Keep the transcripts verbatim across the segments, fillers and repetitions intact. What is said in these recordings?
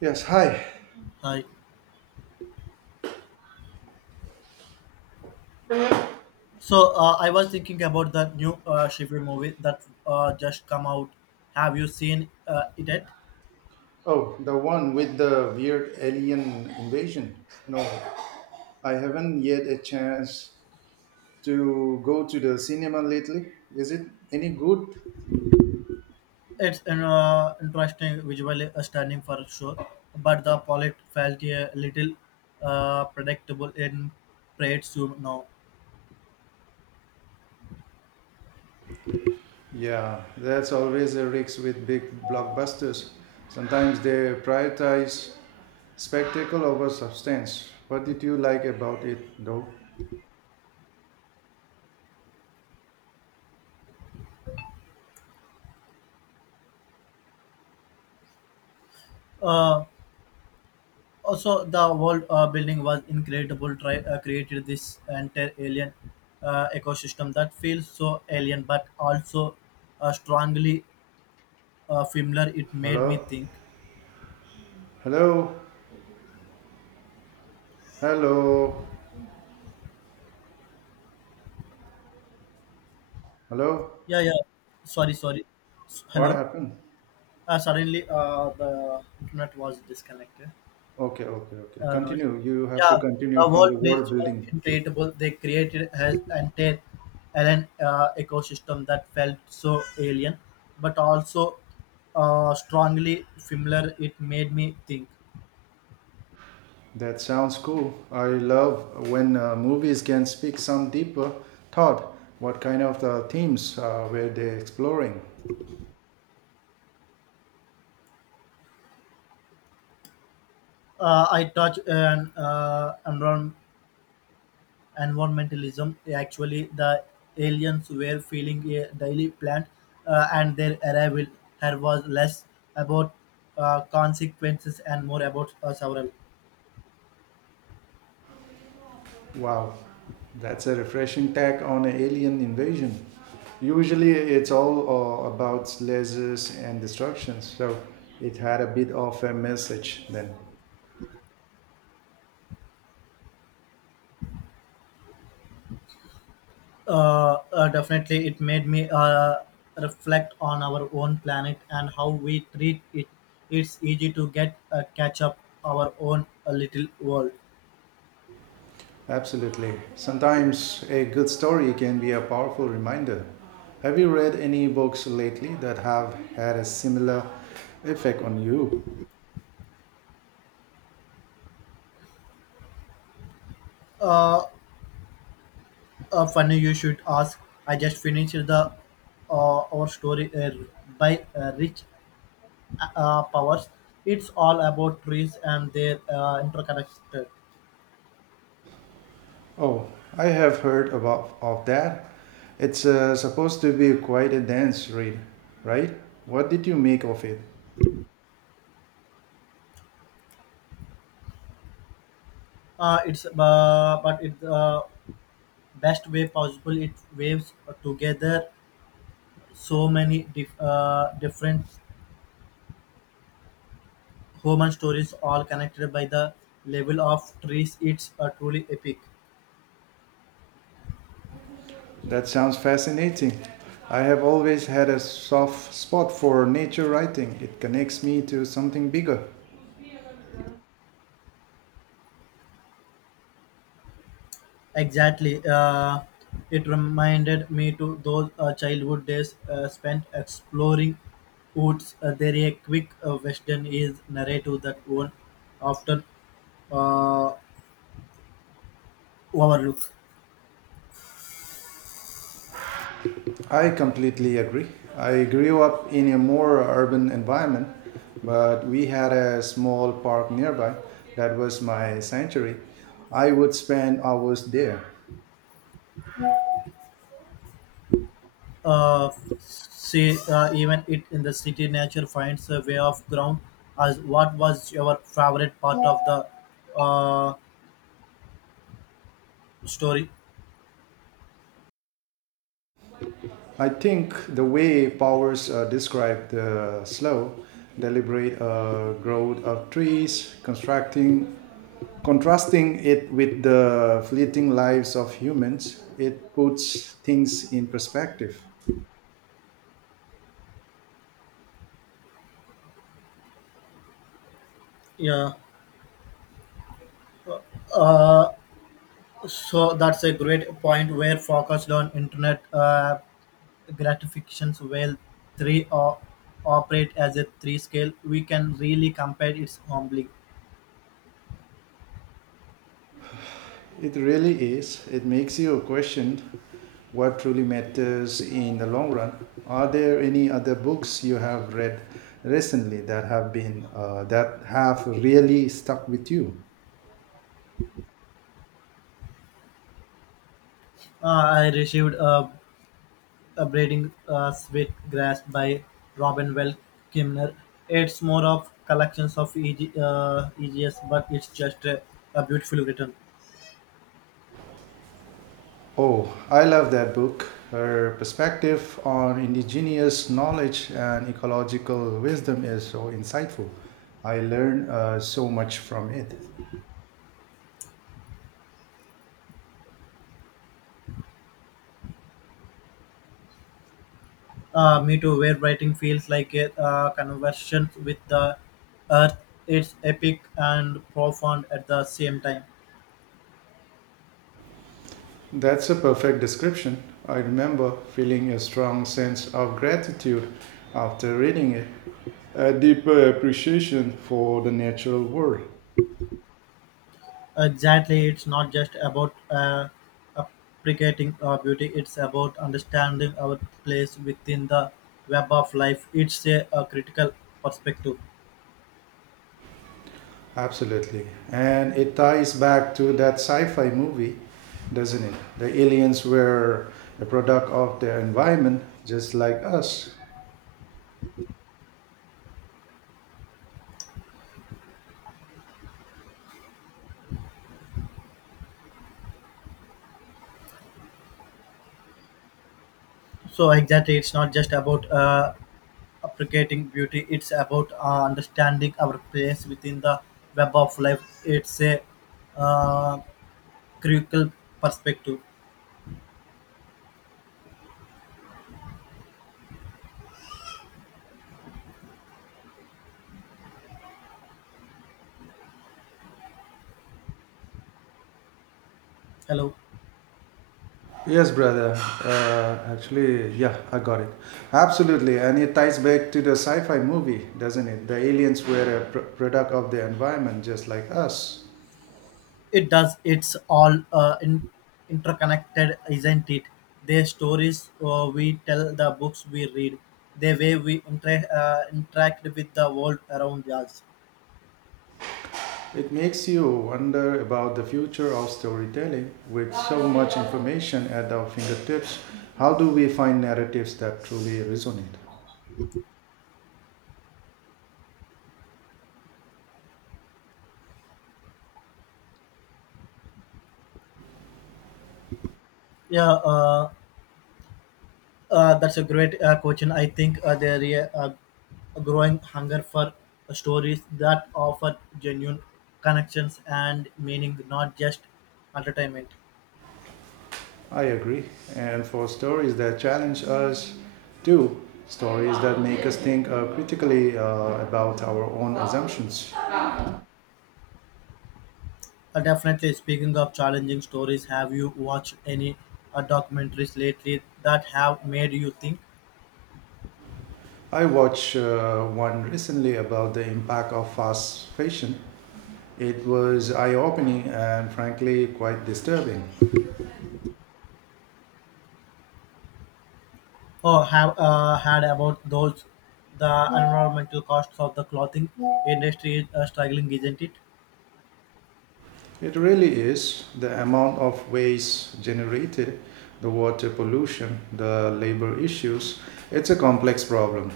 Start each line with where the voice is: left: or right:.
right: Yes, hi.
left: Hi. So uh, I was thinking about the new uh, Shiver movie that uh, just come out. Have you seen uh, it? Yet?
right: Oh, the one with the weird alien invasion. No, I haven't yet a chance to go to the cinema lately. Is it any good?
left: It's an uh, interesting, visually stunning for sure, but the plot felt a little uh, predictable in parades you know.
right: Yeah, that's always a risk with big blockbusters. Sometimes they prioritize spectacle over substance. What did you like about it, though?
left: Uh, Also, the world uh, building was incredible. Try uh, created this entire alien uh, ecosystem that feels so alien, but also uh, strongly uh, familiar. It made me
right: Hello?
left: think.
right: Hello? Hello? Hello?
left: Yeah, yeah. Sorry, sorry. S-
right: What
left: Hello.
right: happened?
left: Uh, suddenly, uh, the internet was disconnected.
right: Okay, okay, okay.
left: Uh, no.
right: Continue. You have
left: Yeah,
right: to continue
left: the
right: from
left: world
right: the
left: builds
right: world
left: were
right: building.
left: incredible. They created as an entire an uh, ecosystem that felt so alien, but also uh, strongly familiar. It made me think.
right: That sounds cool. I love when uh, movies can speak some deeper thought. What kind of the themes uh, were they exploring?
left: Uh, I touched an uh, environment environmentalism. Actually, the aliens were feeling a daily plant, uh, and their arrival here was less about uh, consequences and more about uh, several.
right: Wow, that's a refreshing tack on an alien invasion. Usually, it's all uh, about lasers and destruction, so it had a bit of a message then.
left: Uh, uh, definitely, it made me uh, reflect on our own planet and how we treat it. It's easy to get uh, catch up our own uh, little world.
right: Absolutely. Sometimes a good story can be a powerful reminder. Have you read any books lately that have had a similar effect on you?
left: Uh, uh, Funny you should ask. I just finished the uh, Our Story uh, by uh, Rich uh, Powers. It's all about trees and their uh, interconnected.
right: Oh, I have heard about of that. It's uh, supposed to be quite a dense read, right? What did you make of it?
left: Uh, it's uh, But it's uh, best way possible. It waves together so many dif- uh, different human stories, all connected by the level of trees. It's uh, truly epic.
right: That sounds fascinating. I have always had a soft spot for nature writing. It connects me to something bigger.
left: Exactly. Uh, it reminded me to those uh, childhood days uh, spent exploring woods. Uh, there a quick uh, western is narrative that one often uh, overlook.
right: I completely agree. I grew up in a more urban environment, but we had a small park nearby that was my sanctuary. I would spend hours there.
left: Uh, See, uh, even it in the city, nature finds a way of ground. As what was your favorite part of the uh, story?
right: I think the way Powers uh, described the slow, deliberate uh, growth of trees, constructing, contrasting it with the fleeting lives of humans, it puts things in perspective.
left: Yeah, so that's a great point. Where focused on internet. Uh, gratifications while three o- operate as a three scale we can really compare its humbly
right: It really is. It makes you question what truly matters in the long run. Are there any other books you have read recently that have been uh, that have really stuck with you?
left: uh, I received a, a braiding uh, sweet grass by Robin Well Kimner. It's more of collections of E G, uh, egs, but it's just a, a beautiful return.
right: Oh, I love that book. Her perspective on indigenous knowledge and ecological wisdom is so insightful. I learned uh, so much from it.
left: Uh, me too, where writing feels like a uh, conversion with the earth. It's epic and profound at the same time.
right: That's a perfect description. I remember feeling a strong sense of gratitude after reading it, a deeper appreciation for the natural world.
left: Exactly, it's not just about uh, appreciating our beauty; it's about understanding our place within the web of life. It's a, a critical perspective.
right: Absolutely. And it ties back to that sci fi movie, doesn't it? The aliens were a product of their environment, just like us.
left: So exactly, it's not just about uh, appreciating beauty; it's about uh, understanding our place within the web of life. It's a uh, critical perspective. Hello.
right: Yes, brother. Uh, actually, yeah, I got it. Absolutely. And it ties back to the sci fi movie, doesn't it? The aliens were a pr- product of their environment, just like us.
left: It does. It's all uh, in, interconnected, isn't it? The stories uh, we tell, the books we read, the way we inter- uh, interact with the world around us.
right: It makes you wonder about the future of storytelling with so much information at our fingertips. How do we find narratives that truly resonate?
left: Yeah, uh, uh, that's a great uh, question. I think uh, there is a, a growing hunger for stories that offer genuine connections and meaning, not just entertainment.
right: I agree. And for stories that challenge us, too, stories that make us think uh, critically uh, about our own assumptions.
left: Uh, definitely, speaking of challenging stories, have you watched any uh, documentaries lately that have made you think
right: I watched uh, one recently about the impact of fast fashion. It was eye opening and frankly quite disturbing.
left: or have uh, had about those the environmental costs of the clothing industry is uh, struggling, isn't it?
right: It really is the amount of waste generated, the water pollution, the labor issues. It's a complex problem.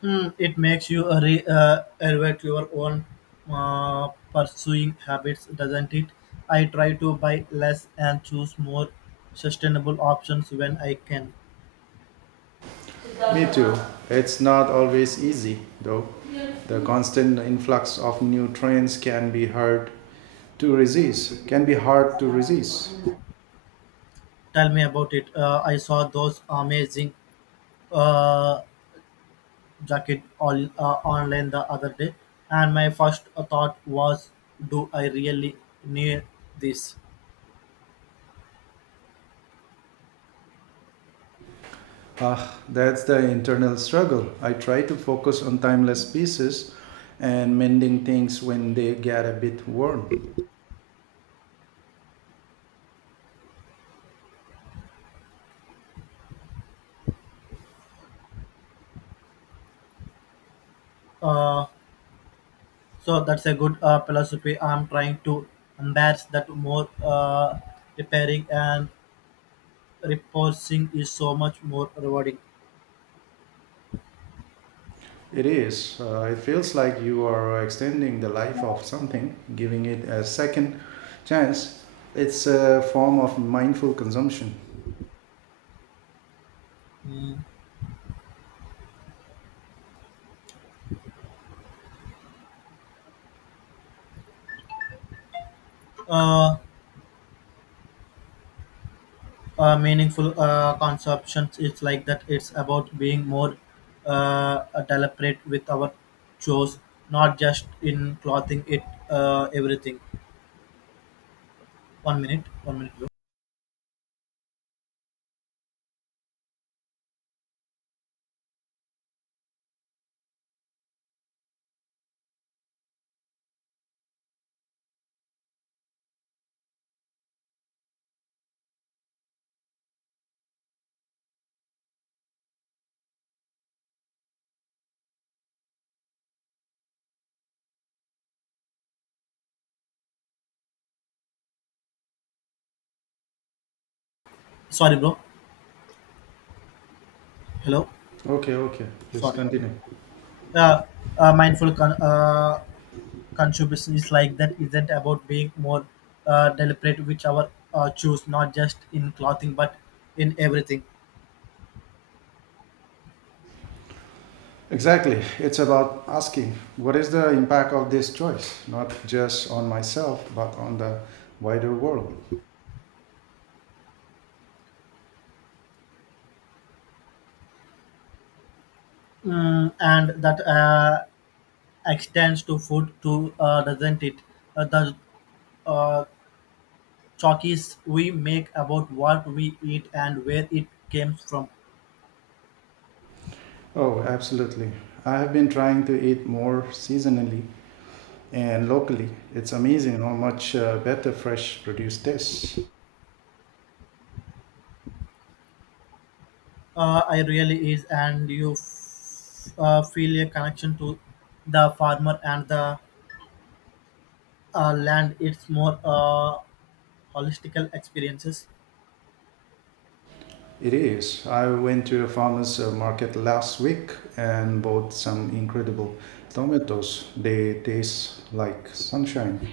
left: Hmm, it makes you uh, re- uh, evaluate your own uh, pursuing habits, doesn't it? I try to buy less and choose more sustainable options when I can.
right: Me too. It's not always easy, though. The constant influx of new trends can be hard to resist. Can be hard to resist.
left: Tell me about it. Uh, I saw those amazing uh, jacket all, uh, online the other day, and my first thought was, do I really need this?
right: Ah, that's the internal struggle. I try to focus on timeless pieces and mending things when they get a bit worn.
left: Uh, so that's a good uh, philosophy. I'm trying to embrace that more. Uh, repairing and repurposing is so much more rewarding.
right: It is. Uh, it feels like you are extending the life of something, giving it a second chance. It's a form of mindful consumption.
left: Mm. Uh, uh, meaningful uh, conceptions. It's like that. It's about being more uh, deliberate with our chores, not just in clothing. It uh, everything. One minute, one minute, bro. Sorry, bro. Hello.
right: Okay, okay. Please
left: Sorry, sorry.
right: continue.
left: Uh, uh, mindful con- uh, consumption is like that isn't about being more uh, deliberate with our uh, choose, not just in clothing but in everything.
right: Exactly. It's about asking what is the impact of this choice, not just on myself, but on the wider world.
left: Mm, and that uh, extends to food too, uh, doesn't it? Uh, the uh, choices we make about what we eat and where it comes from.
right: Oh, absolutely. I have been trying to eat more seasonally and locally. It's amazing how much uh, better fresh produce tastes.
left: Uh, I really is, and you f- uh, feel a connection to the farmer and the uh, land. It's more uh, holistical experiences.
right: It is. I went to a farmer's uh, market last week and bought some incredible tomatoes. They taste like sunshine.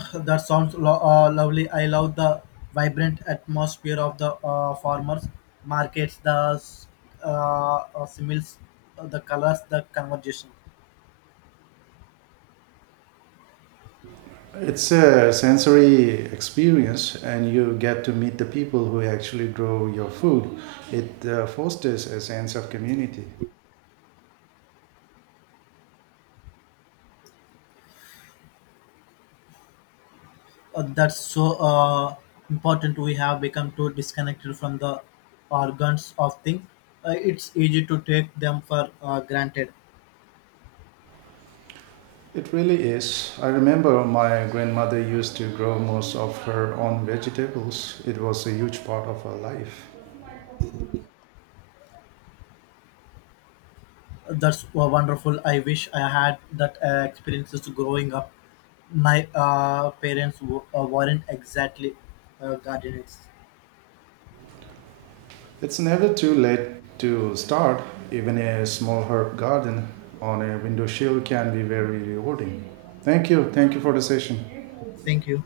left: That sounds lo- uh, lovely. I love the vibrant atmosphere of the uh, farmers markets, the s- uh, uh, similes, uh, the colors, the conversation.
right: It's a sensory experience, and you get to meet the people who actually grow your food. It uh, fosters a sense of community.
left: Uh, that's so uh, important. We have become too disconnected from the organs of things. Uh, it's easy to take them for uh, granted.
right: It really is. I remember my grandmother used to grow most of her own vegetables, it was a huge part of her life.
left: That's wa- wonderful. I wish I had that uh, experiences growing up. My uh, parents w- uh, weren't exactly uh, gardeners.
right: It's never too late to start, even a small herb garden on a windowsill can be very rewarding. Thank you. Thank you for the session.
left: Thank you.